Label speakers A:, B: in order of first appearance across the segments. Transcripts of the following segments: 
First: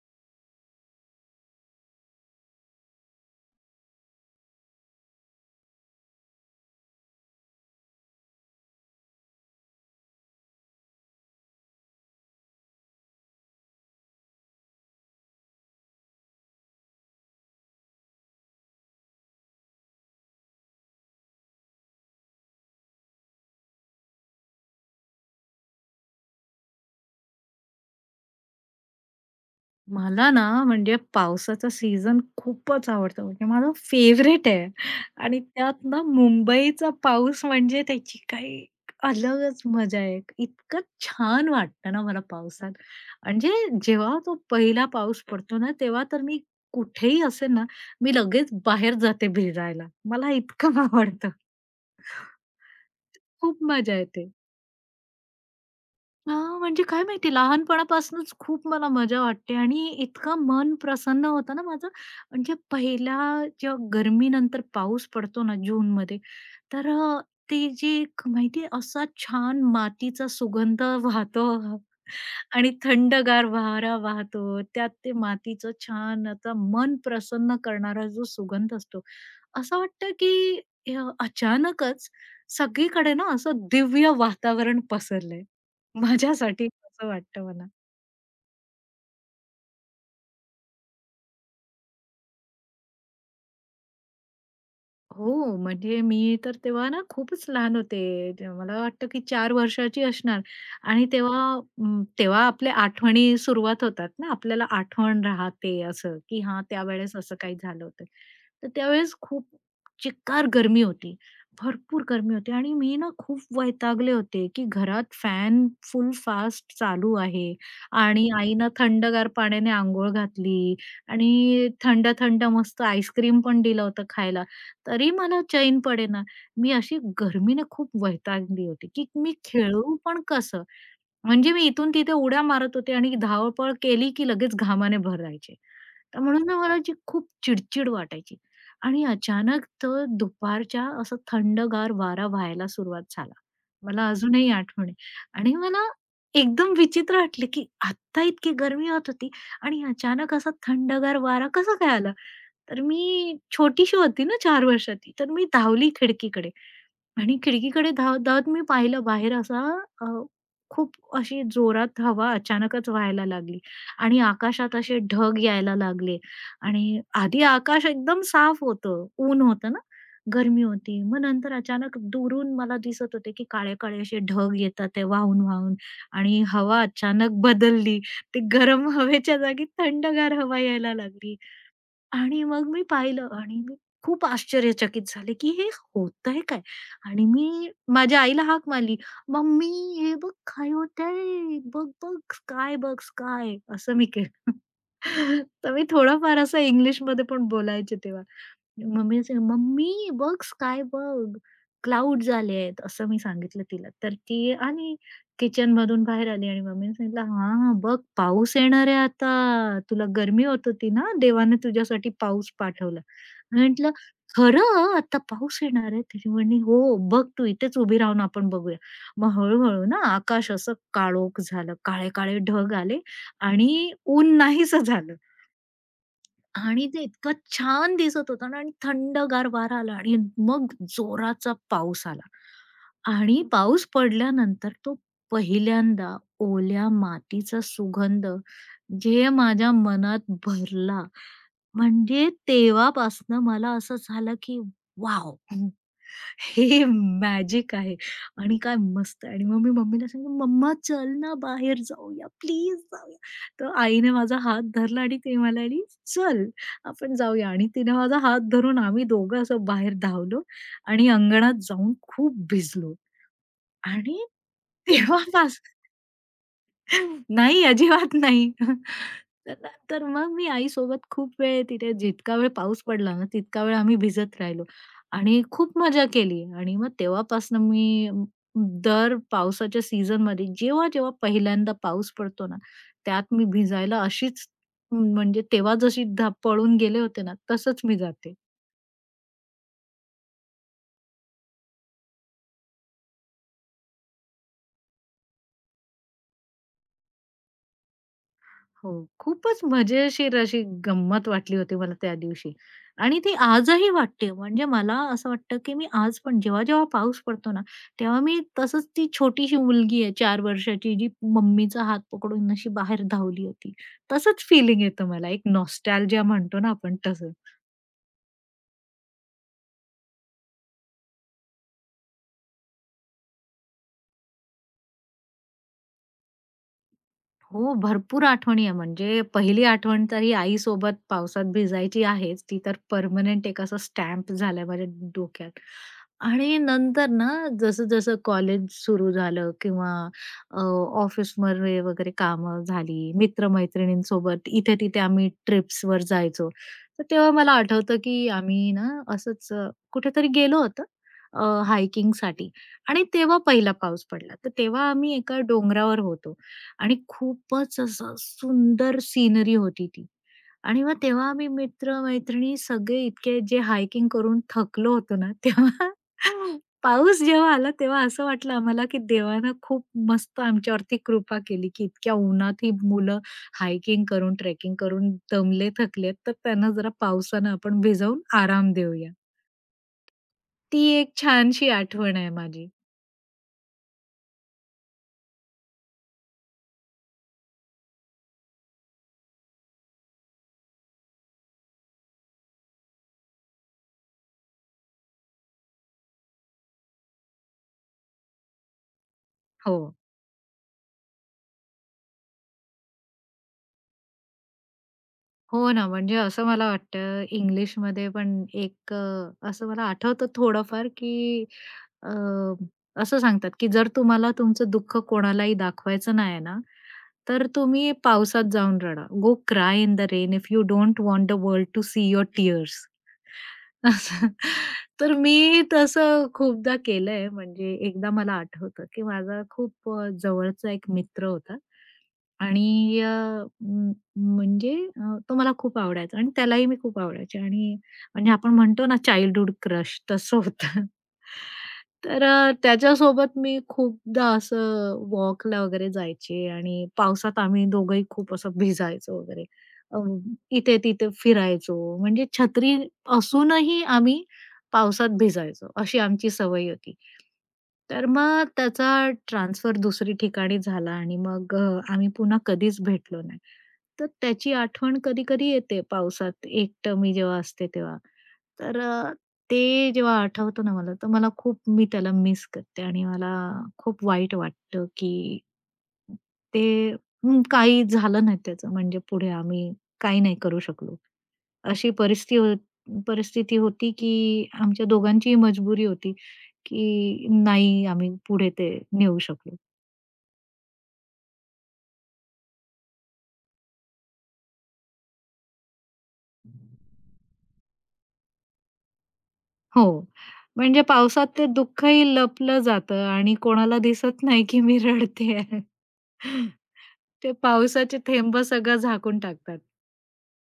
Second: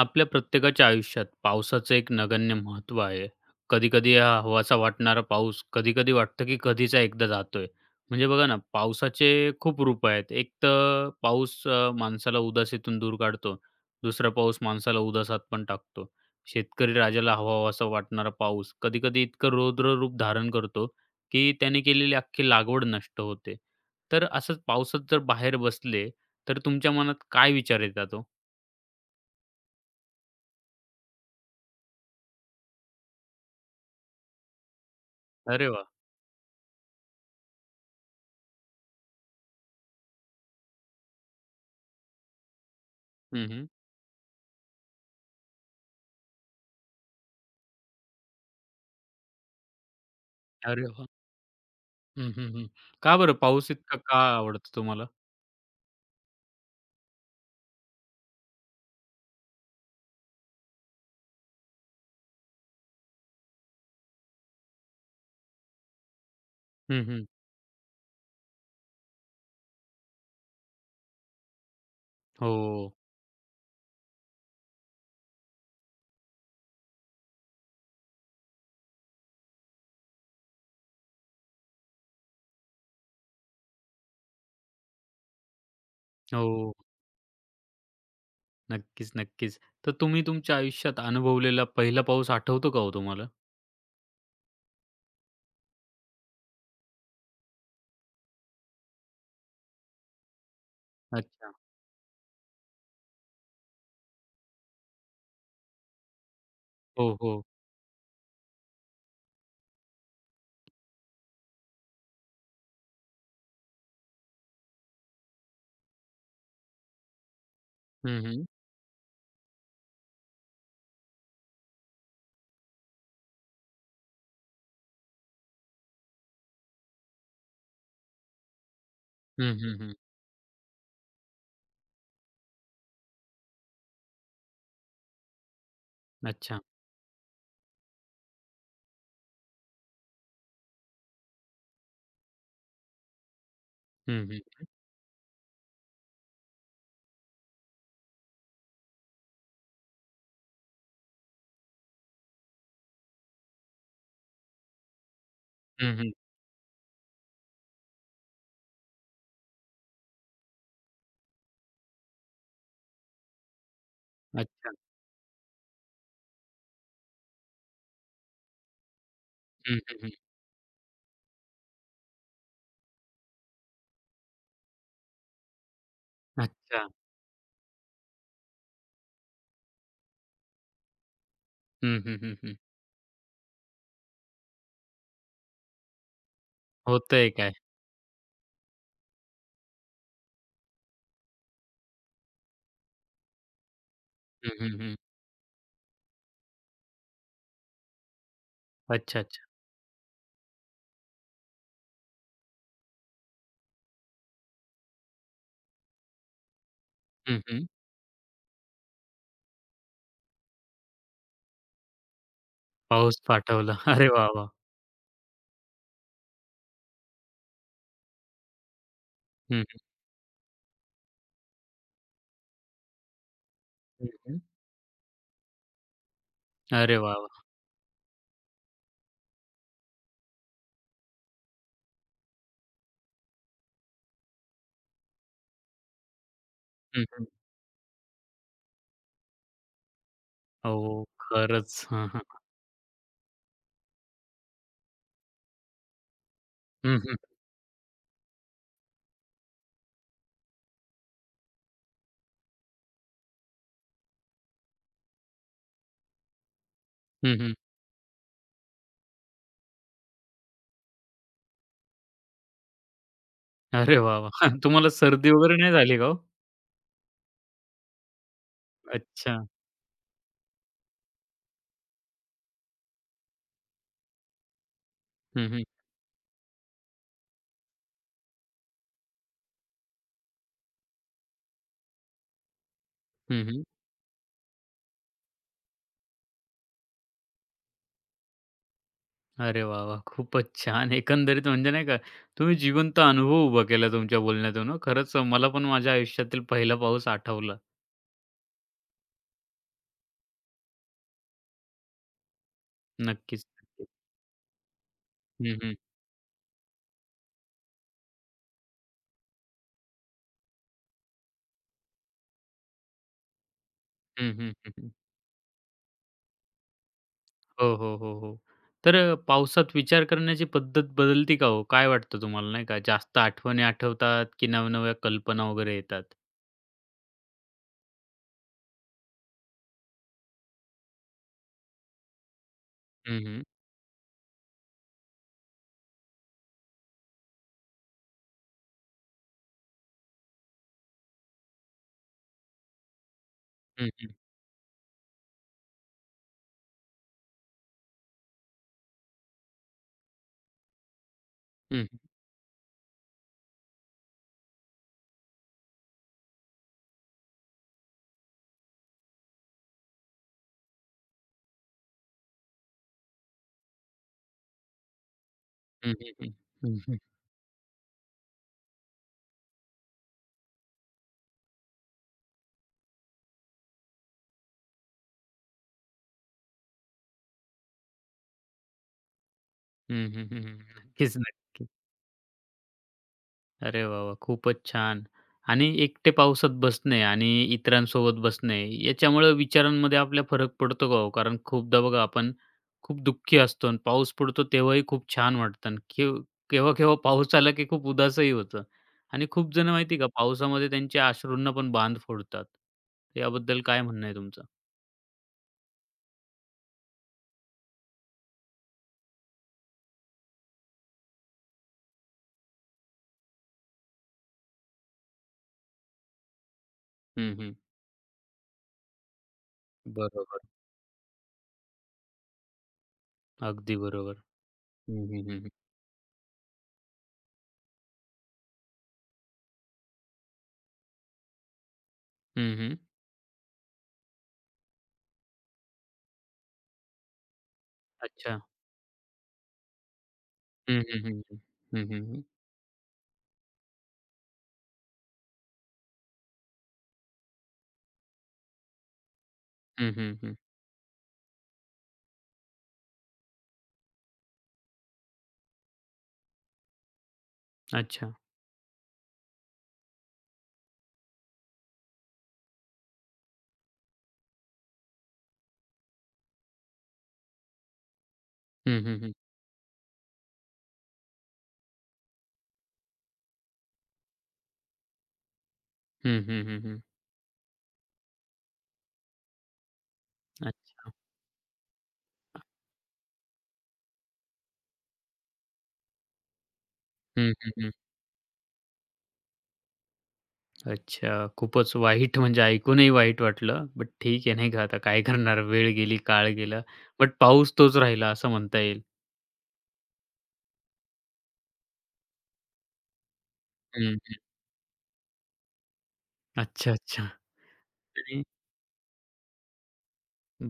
A: आपल्या प्रत्येकाच्या आयुष्यात पावसाचं एक नगण्य महत्त्व आहे. कधी-कधी हा हवासा वाटणारा पाऊस, कधी-कधी वाटतं की कधीचा एकदा जातोय. म्हणजे बघा ना, पावसाचे खूप रूप आहेत. एक तर पाऊस माणसाला उदासीतून दूर काढतो. दुसरा पाऊस माणसाला उदासात पण टाकतो. शेतकरी राजाला हवाहवासा वाटणारा पाऊस कधी-कधी इतकं रौद्र रूप धारण करतो, की त्याने केलेली अख्खी लागवड नष्ट होते. तर असंच पावसात जर बाहेर बसले, तर तुमच्या मनात काय विचार येतात ओ?
B: मला ना म्हणजे पावसाचा सीझन खूपच आवडतो. म्हणजे माझा फेवरेट आहे आणि
A: अरे वाह!
B: त्यात ना मुंबईचा पाऊस म्हणजे त्याची काही अलगच मजा आहे. इतकं छान वाटतं ना मला पावसात.
A: हं,
B: म्हणजे
A: हं.
B: जेव्हा तो पहिला पाऊस पडतो ना, तेव्हा तर मी कुठेही असेल ना, मी लगेच बाहेर जाते भिजायला. मला इतकं
A: अरे वाह!
B: आवडतं.
A: हं, हं, हं. का बरं
B: खूप
A: पाऊस
B: मजा
A: इतका का
B: येते.
A: आवडतो तुम्हाला?
B: हां, म्हणजे काय माहिती लहानपणापासूनच खूप मला मजा वाटते आणि इतकं मन प्रसन्न होतं ना माझं. म्हणजे पहिला जेव्हा गरमीनंतर पाऊस पडतो ना जूनमध्ये, तर
A: हं,
B: अ,
A: हं.
B: ते जे एक माहिती आहे असा छान मातीचा सुगंध वाहतो
A: हो.
B: आणि थंडगार वारा वाहतो. त्यात ते मातीचं छान आता मन प्रसन्न करणारा जो सुगंध असतो. असं वाटतं की अचानकच सगळीकडे ना असं दिव्य वातावरण पसरलंय. माझ्यासाठी
A: हो.
B: असं वाटतं मला.
A: नक्कीच, नक्कीच. तर तुम्ही तुमच्या आयुष्यात अनुभवलेला पहिला पाऊस आठवतो का हो तुम्हाला?
B: हो, म्हणजे मी तर तेव्हा ना खूपच लहान होते. ते मला वाटतं की 4 वर्षाची असणार आणि तेव्हा
A: अच्छा.
B: अं, तेव्हा आपल्या आठवणी सुरुवात होतात ना, आपल्याला आठवण राहते असं, की हां,
A: हो,
B: त्यावेळेस असं
A: हो.
B: काही झालं होतं. तर त्यावेळेस खूप चिक्कार गरमी होती. भरपूर गरमी होती आणि मी ना खूप वैतागले होते, की घरात फॅन फुल फास्ट चालू आहे
A: हं,
B: आणि
A: हं.
B: आईनं थंडगार पाण्याने अंघोळ घातली आणि थंड-थंड मस्त आईस्क्रीम पण दिलं होतं खायला. तरी मला चैन पडेना. मी अशी गरमीने खूप वैतागली होती, की मी
A: हं, हं, हं.
B: खेळू पण कसं? म्हणजे मी इथून तिथे उड्या मारत होते आणि धावपळ केली की लगेच घामाने भरायचे. तर म्हणून ना
A: अच्छा.
B: मला जी खूप चिडचिड वाटायची आणि अचानक तर दुपारच्या असं थंडगार वारा व्हायला सुरुवात झाला. मला
A: हं,
B: अजूनही
A: हं.
B: आठवण आहे आणि मला एकदम विचित्र वाटलं, की आत्ता इतकी गरमी होत होती आणि अचानक असा थंडगार वारा कसा काय आला? तर मी छोटीशी होती ना 4 वर्षाची, तर मी धावली
A: हं, हं.
B: खिडकीकडे आणि खिडकीकडे धावत-धावत मी पाहिलं बाहेर अ, खूप अशी जोरात हवा अचानकच व्हायला लागली आणि
A: अच्छा.
B: आकाशात असे ढग यायला लागले आणि आधी आकाश एकदम साफ होतं, ऊन होतं
A: हं,
B: ना,
A: हं, हं.
B: गरमी होती. मग नंतर अचानक दुरून मला दिसत होते, की काळे-काळे असे ढग येतात ते वाहून-वाहून आणि हवा
A: अच्छा.
B: अचानक बदलली. ते गरम हवेच्या जागी थंडगार हवा यायला लागली.
A: हं, हं, हं,
B: आणि
A: हं.
B: मग मी पाहिलं आणि मी खूप आश्चर्यचकित झाले, की हे होतंय काय? आणि
A: होतंय काय?
B: मी माझ्या आईला हाक मारली, "मम्मी हे बघ काय होतंय? बघ, बघ, स्काय बघ, स्काय." असं मी
A: हं,
B: केलं.
A: हं, हं.
B: तर मी थोडंफार असं इंग्लिशमध्ये पण बोलायचे तेव्हा.
A: अच्छा,
B: मम्मीला सांग
A: अच्छा.
B: "मम्मी बघ स्काय बघ, क्लाउड्स आले आहेत." असं मी सांगितलं तिला. तर ती आली किचनमधून बाहेर आली आणि मम्मीने सांगितलं,
A: हं, हं.
B: "हां, बघ पाऊस येणार आहे आता. तुला गर्मी होत होती ना, देवाने तुझ्यासाठी पाऊस पाठवला."
A: पाऊस
B: मी
A: पाठवला.
B: म्हटलं,
A: अरे वाह, वाह!
B: "खरं? आता पाऊस येणार आहे?" ती म्हणे, "हो, बघ तू इथेच उभी राहून आपण बघूया." मग
A: हं, हं.
B: हळू ना आकाश असं काळोख झालं, काळे-काळे ढग आले आणि
A: हं,
B: ऊन
A: हं.
B: नाहीसं झालं. आणि
A: अरे
B: ते
A: वाह,
B: इतकं
A: वाह!
B: छान दिसत होतं ना आणि थंडगार वारा आला आणि मग जोराचा पाऊस आला. आणि पाऊस पडल्यानंतर तो पहिल्यांदा ओल्या
A: हं, हं.
B: मातीचा सुगंध जे माझ्या मनात
A: हो,
B: भरला.
A: खरंच. हां,
B: म्हणजे
A: हां.
B: तेव्हापासनं मला असं झालं की वॉव! हे
A: हं, हं.
B: मॅजिक आहे आणि काय मस्त आहे आणि मग मी मम्मीला सांगितलं, "मम्मा चल ना बाहेर जाऊया, प्लीज तर आईने माझा हात धरला आणि ती म्हणाली, "चल, आपण
A: हं,
B: जाऊया."
A: हं.
B: आणि तिने माझा हात धरून आम्ही दोघं असं बाहेर धावलो आणि अंगणात जाऊन खूप भिजलो
A: अरे वाह,
B: आणि
A: वाह! तुम्हाला सर्दी वगैरे
B: तेव्हापासून
A: नाही झाली का हो?
B: नाही, अजिबात नाही.
A: अच्छा.
B: तर ना तर मग मी आईसोबत खूप वेळ तिथे जितका वेळ पाऊस पडला ना, तितका वेळ आम्ही भिजत राहिलो आणि
A: हं, हं.
B: खूप मजा केली आणि मग तेव्हापासनं दर पावसाच्या सीझनमध्ये जेव्हा-जेव्हा पहिल्यांदा पाऊस पडतो ना, त्यात
A: हं,
B: मी
A: हं.
B: भिजायला अशीच म्हणजे तेव्हा जशी पळून गेले होते ना, तसंच मी जाते.
A: अरे वाह, वाह! खूपच छान. एकंदरीत म्हणजे नाही का, तुम्ही जिवंत अनुभव उभा केला तुमच्या बोलण्यातून हो. खरंच मला पण माझ्या आयुष्यातील पहिला पाऊस आठवला.
B: हो. खूपच मजेशीर अशी गंमत वाटली होती मला त्या दिवशी आणि ती
A: नक्कीच, नक्कीच.
B: आजही वाटते. म्हणजे मला असं
A: हं,
B: वाटतं,
A: हं.
B: की मी आज पण जेव्हा-जेव्हा पाऊस पडतो ना, तेव्हा मी तसंच ती छोटीशी मुलगी आहे 4 वर्षाची, जी मम्मीचा हात पकडून अशी बाहेर धावली होती.
A: हं,
B: तसंच
A: हं,
B: फीलिंग
A: हं,
B: येतं मला. एक नॉस्टॅल्जिया म्हणतो ना आपण तसं.
A: हो, हो, हो, हो. तर पावसात विचार करण्याची पद्धत बदलती का हो? काय वाटतं तुम्हाला नाही का? जास्त आठवणी आठवतात की नव्या कल्पना वगैरे येतात?
B: हो, भरपूर आठवणी आहे. म्हणजे पहिली आठवण तर ही आईसोबत पावसात भिजायची आहेच. ती तर
A: हं, हं.
B: पर्मनेंट एक असा स्टॅम्प झालाय माझ्या डोक्यात. आणि नंतर ना जसं-जसं कॉलेज सुरू झालं किंवा अ, ऑफिसमध्ये वगैरे कामं झाली,
A: हं, हं.
B: मित्र-मैत्रिणींसोबत इथे-तिथे आम्ही ट्रिप्सवर जायचो. तर तेव्हा मला आठवतं, की आम्ही ना असंच कुठेतरी गेलो होतो
A: हं, हं.
B: हायकिंगसाठी आणि तेव्हा पहिला पाऊस पडला. तर तेव्हा आम्ही एका डोंगरावर होतो आणि खूपच असं सुंदर सीनरी होती ती. आणि मग तेव्हा आम्ही मित्र-मैत्रिणी सगळे इतके जे हायकिंग करून थकलो होतो ना, तेव्हा
A: हं, हं, हं. हं, हं.
B: पाऊस जेव्हा आला तेव्हा असं वाटलं आम्हाला, की देवानं खूप मस्त आमच्यावरती कृपा केली, की इतक्या उन्हात ही मुलं हायकिंग करून, ट्रेकिंग करून दमले, थकलेत, तर त्यांना जरा पावसानं आपण भिजवून आराम देऊया.
A: हं, हं,
B: ती एक
A: नक्कीच,
B: छानशी आठवण आहे माझी.
A: अरे वाह, वाह! खूपच छान. आणि एकटे पावसात बसणे आणि इतरांसोबत बसणे याच्यामुळं विचारांमध्ये आपल्या फरक पडतो का हो? कारण खूपदा बघा आपण खूप दुःखी असतो आणि पाऊस पडतो तेव्हाही खूप छान वाटतं आणि केव्हा-केव्हा पाऊस आला की खूप उदासही होतं आणि खूप जण
B: हो.
A: माहिती का पावसामध्ये त्यांच्या अश्रूंना पण बांध फोडतात. तर याबद्दल काय म्हणणं आहे तुमचं?
B: हो ना, म्हणजे असं मला वाटतं इंग्लिशमध्ये पण एक असं मला आठवतं थोडंफार, की अ, असं सांगतात, की जर तुम्हाला तुमचं दुःख कोणालाही दाखवायचं नाही आहे ना,
A: हं,
B: तर
A: हं.
B: तुम्ही पावसात जाऊन रडा. Go cry in the rain
A: बरोबर.
B: If you don't want the world to see your tears.
A: अगदी बरोबर.
B: असं.
A: हं,
B: तर
A: हं, हं, हं.
B: मी तसं खूपदा केलंय. म्हणजे एकदा मला आठवतं, की माझा खूप जवळचा एक मित्र होता.
A: हं,
B: आणि अ, म म्हणजे अ, तो मला खूप आवडायचा आणि त्यालाही मी खूप आवडायचे आणि म्हणजे
A: अच्छा.
B: आपण म्हणतो ना चाइल्डहूड क्रश तसं
A: हं,
B: होतं.
A: हं, हं, हं. हं, हं, हं.
B: त्याच्यासोबत मी खूपदा असं वॉकला वगैरे जायचे आणि पावसात आम्ही दोघंही खूप असं भिजायचो वगैरे.
A: हं,
B: अ,
A: हं,
B: इथे-तिथे फिरायचो म्हणजे छत्री असूनही आम्ही पावसात भिजायचो, अशी आमची सवय होती. तर
A: अच्छा.
B: मग त्याचा ट्रान्सफर दुसरी ठिकाणी झाला आणि मग आम्ही पुन्हा कधीच भेटलो नाही. तर त्याची आठवण कधी-कधी येते पावसात एकटं मी जेव्हा असते तेव्हा. तर
A: हं, हं,
B: अ, ते जेव्हा आठवतं ना मला, तर मला खूप मी त्याला मिस करते आणि मला खूप वाईट वाटतं, की
A: हं, हं, हं,
B: ते
A: हं.
B: हं, काही झालं नाही त्याचं म्हणजे पुढे आम्ही काही नाही
A: अ
B: करू शकलो. अशी परिस्थिती होती, की आमच्या दोघांचीही मजबुरी होती, की
A: हं, हं, हं.
B: नाही आम्ही पुढे ते नेऊ शकलो.
A: अच्छा. खूपच वाईट म्हणजे ऐकूनही वाईट वाटलं. बट ठीक आहे नाही का आता काय करणार वेळ गेली, काळ गेला. बट पाऊस तोच राहिला असं म्हणता येईल.
B: हो. म्हणजे पावसात ते दुःखही लपलं जातं आणि कोणाला
A: हं.
B: दिसत नाही, की मी रडते आहे.
A: अच्छा, अच्छा.
B: ते पावसाचे थेंब सगळं झाकून टाकतात.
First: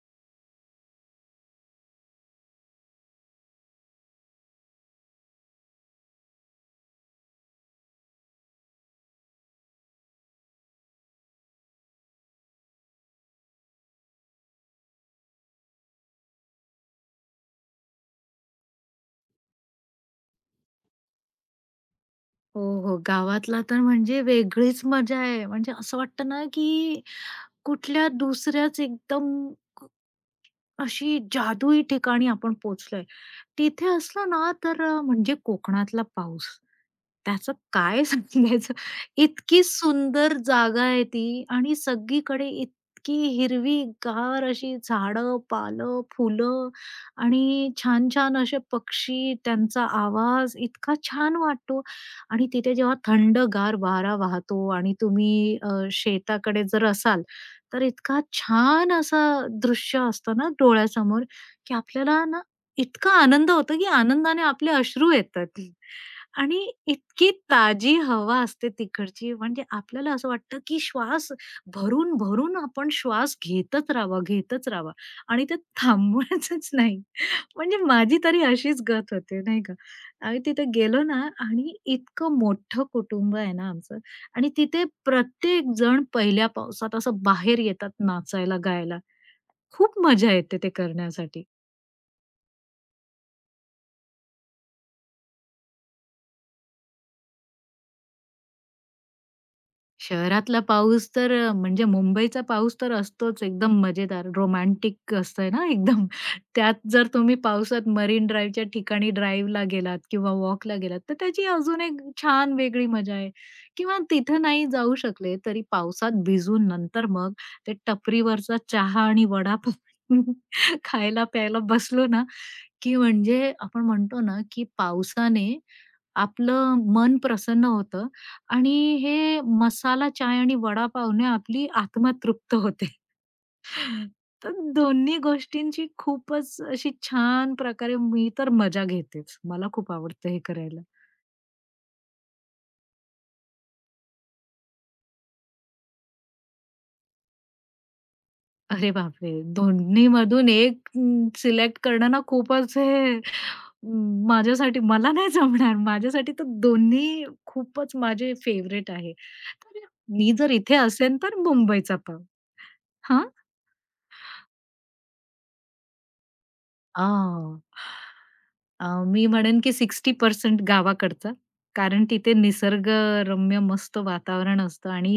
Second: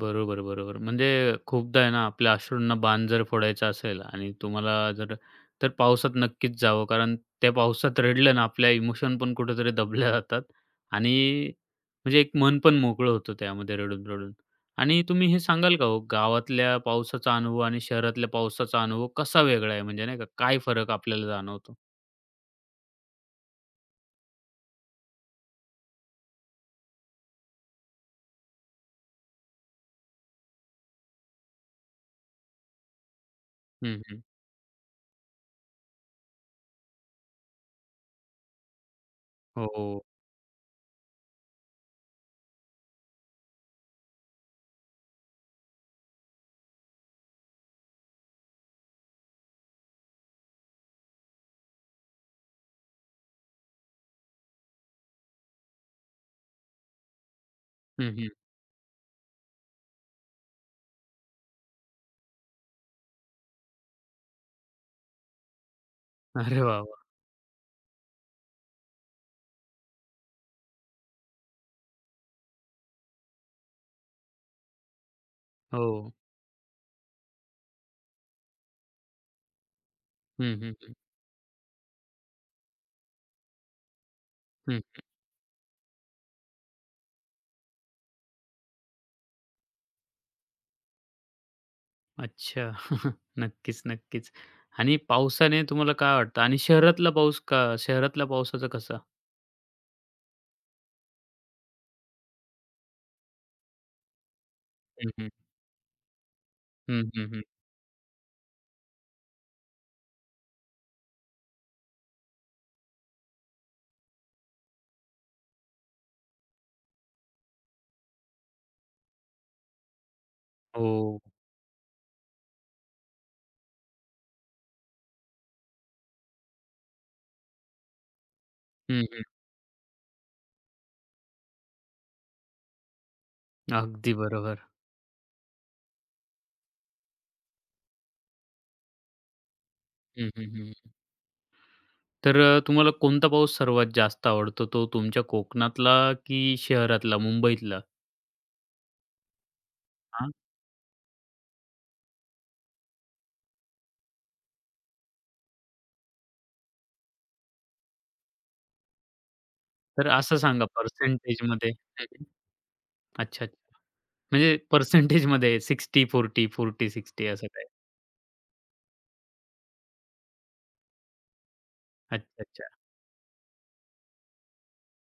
A: बरोबर, बरोबर. म्हणजे खूपदा आहे ना, आपल्या अश्रूंना बाण जर फोडायचा असेल आणि तुम्हाला जर तर पावसात नक्कीच जावं. कारण त्या पावसात रडलं ना, आपल्या इमोशन पण कुठेतरी दबल्या जातात आणि म्हणजे एक मन पण मोकळं होतं त्यामध्ये रडून-रडून. आणि तुम्ही हे सांगाल का हो, गावातल्या पावसाचा अनुभव आणि शहरातल्या पावसाचा अनुभव कसा वेगळा आहे? म्हणजे नाही का, काय फरक आपल्याला जाणवतो?
B: हो, हो. गावातला तर म्हणजे वेगळीच मजा आहे. म्हणजे असं वाटतं ना, की कुठल्या दुसऱ्याच एकदम अशी जादुई ठिकाणी आपण पोहोचलोय. तिथे
A: हं, हं.
B: असलं ना, तर अ, म्हणजे कोकणातला पाऊस. त्याचं काय सांगायचं? इतकी
A: हो.
B: सुंदर जागा आहे ती आणि सगळीकडे इतकी हिरवी गार अशी झाडं, पालं, फुलं आणि छान-छान असे पक्षी, त्यांचा आवाज इतका छान वाटतो आणि तिथे जेव्हा थंडगार वारा वाहतो आणि तुम्ही अ, शेताकडे जर असाल, तर
A: हं,
B: इतका
A: हं.
B: छान असं दृश्य असतं ना डोळ्यासमोर, की आपल्याला ना इतका आनंद होतो, की आनंदाने आपले अश्रू येतात आणि
A: अरे वाह, वाह!
B: इतकी ताजी हवा असते तिकडची, म्हणजे आपल्याला असं वाटतं, की श्वास भरून-भरून आपण श्वास घेतच राहावा, घेतच राहावा आणि ते
A: हो.
B: थांबवायचंच नाही. म्हणजे माझी तरी अशीच गत होते, नाही का? आम्ही
A: हं,
B: तिथे
A: हं, हं.
B: गेलो ना आणि इतकं मोठं कुटुंब आहे ना आमचं आणि तिथे प्रत्येक जण पहिल्या पावसात असं बाहेर येतात नाचायला, गायला. खूप मजा येते ते करण्यासाठी.
A: अच्छा. नक्कीच, नक्कीच. आणि पावसाने तुम्हाला काय वाटतं आणि शहरातला पाऊस का शहरातल्या पावसाचा कसा?
B: शहरातला पाऊस तर म्हणजे मुंबईचा पाऊस तर असतोच एकदम मजेदार,
A: हं,
B: रोमॅन्टिक
A: हं.
B: असतंय ना एकदम. त्यात
A: हं,
B: जर
A: हं,
B: तुम्ही
A: हं.
B: पावसात मरीन ड्राईव्हच्या ठिकाणी ड्राईव्हला गेलात किंवा वॉकला गेलात, तर त्याची अजून एक छान वेगळी मजा आहे. किंवा तिथं नाही जाऊ शकले तरी पावसात भिजून नंतर मग ते टपरीवरचा चहा आणि वडापाव
A: हो.
B: खायला-प्यायला बसलो ना, की म्हणजे आपण म्हणतो ना, की पावसाने आपलं मन प्रसन्न होतं आणि
A: हं, हं.
B: हे मसाला चाय आणि वडापावने आपली आत्मा तृप्त होते.
A: अगदी
B: तर
A: बरोबर.
B: दोन्ही गोष्टींची खूपच अशी छान प्रकारे मी तर मजा घेतेच. मला खूप आवडतं
A: हं,
B: हे
A: हं,
B: करायला.
A: हं. तर तुम्हाला कोणता पाऊस सर्वात जास्त आवडतो? तो तुमच्या कोकणातला की शहरातला, मुंबईतला?
B: अरे बापरे!
A: हां.
B: दोन्हीमधून एक सिलेक्ट करणं ना खूपच हे अं, माझ्यासाठी मला नाही जमणार. माझ्यासाठी तर दोन्ही खूपच माझे फेव्हरेट आहे. तर
A: तर
B: मी
A: असं
B: जर
A: सांगा
B: इथे असेन तर
A: पर्सेंटेजमध्ये.
B: मुंबईचा
A: हं,
B: पाव.
A: हं.
B: हां.
A: अच्छा, अच्छा. म्हणजे पर्सेंटेजमध्ये 60-40, 40-60 असं काही.
B: आह. अ, मी म्हणेन की 60% गावाकडचा. कारण
A: अच्छा,
B: तिथे
A: अच्छा.
B: निसर्गरम्य मस्त वातावरण असतं आणि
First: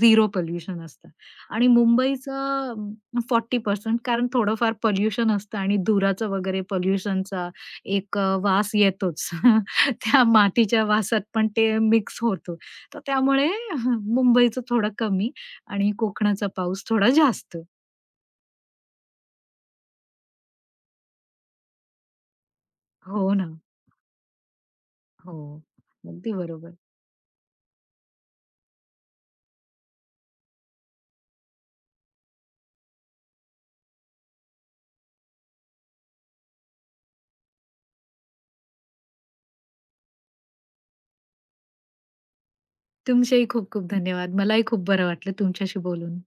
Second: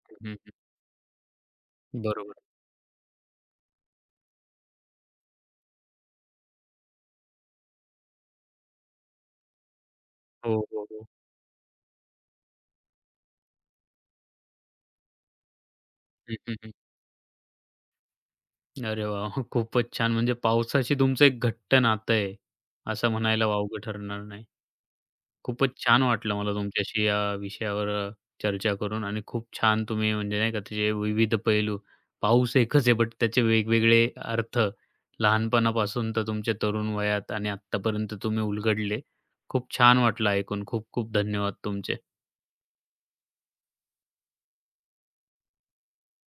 B: झिरो
A: हं, हं,
B: पोल्युशन असतं. आणि मुंबईचं
A: बरोबर.
B: अ, 40% कारण थोडंफार पोल्युशन असतं आणि धुराचं वगैरे पोल्युशनचा एक वास येतोच. त्या
A: हो,
B: मातीच्या
A: हो, हो.
B: वासात पण ते मिक्स होतो. तर त्यामुळे मुंबईचं थोडं कमी आणि
A: हं,
B: कोकणाचा
A: हं, हं.
B: पाऊस थोडा जास्त.
A: अरे वाह! खूपच छान. म्हणजे पावसाशी तुमचं एक घट्ट नातं आहे, असं
B: हो
A: म्हणायला
B: ना.
A: वावगं ठरणार नाही.
B: हो.
A: खूपच छान
B: अगदी
A: वाटलं मला
B: बरोबर.
A: तुमच्याशी या विषयावर चर्चा करून आणि खूप छान तुम्ही म्हणजे नाही का त्याचे विविध पैलू, पाऊस एकच आहे बट त्याचे वेगवेगळे अर्थ लहानपणापासून तर तुमच्या तरुण वयात आणि आत्तापर्यंत तुम्ही उलगडले. खूप छान वाटलं ऐकून. खूप खूप धन्यवाद तुमचे.
B: तुमचेही खूप खूप धन्यवाद. मलाही खूप बरं वाटलं तुमच्याशी बोलून.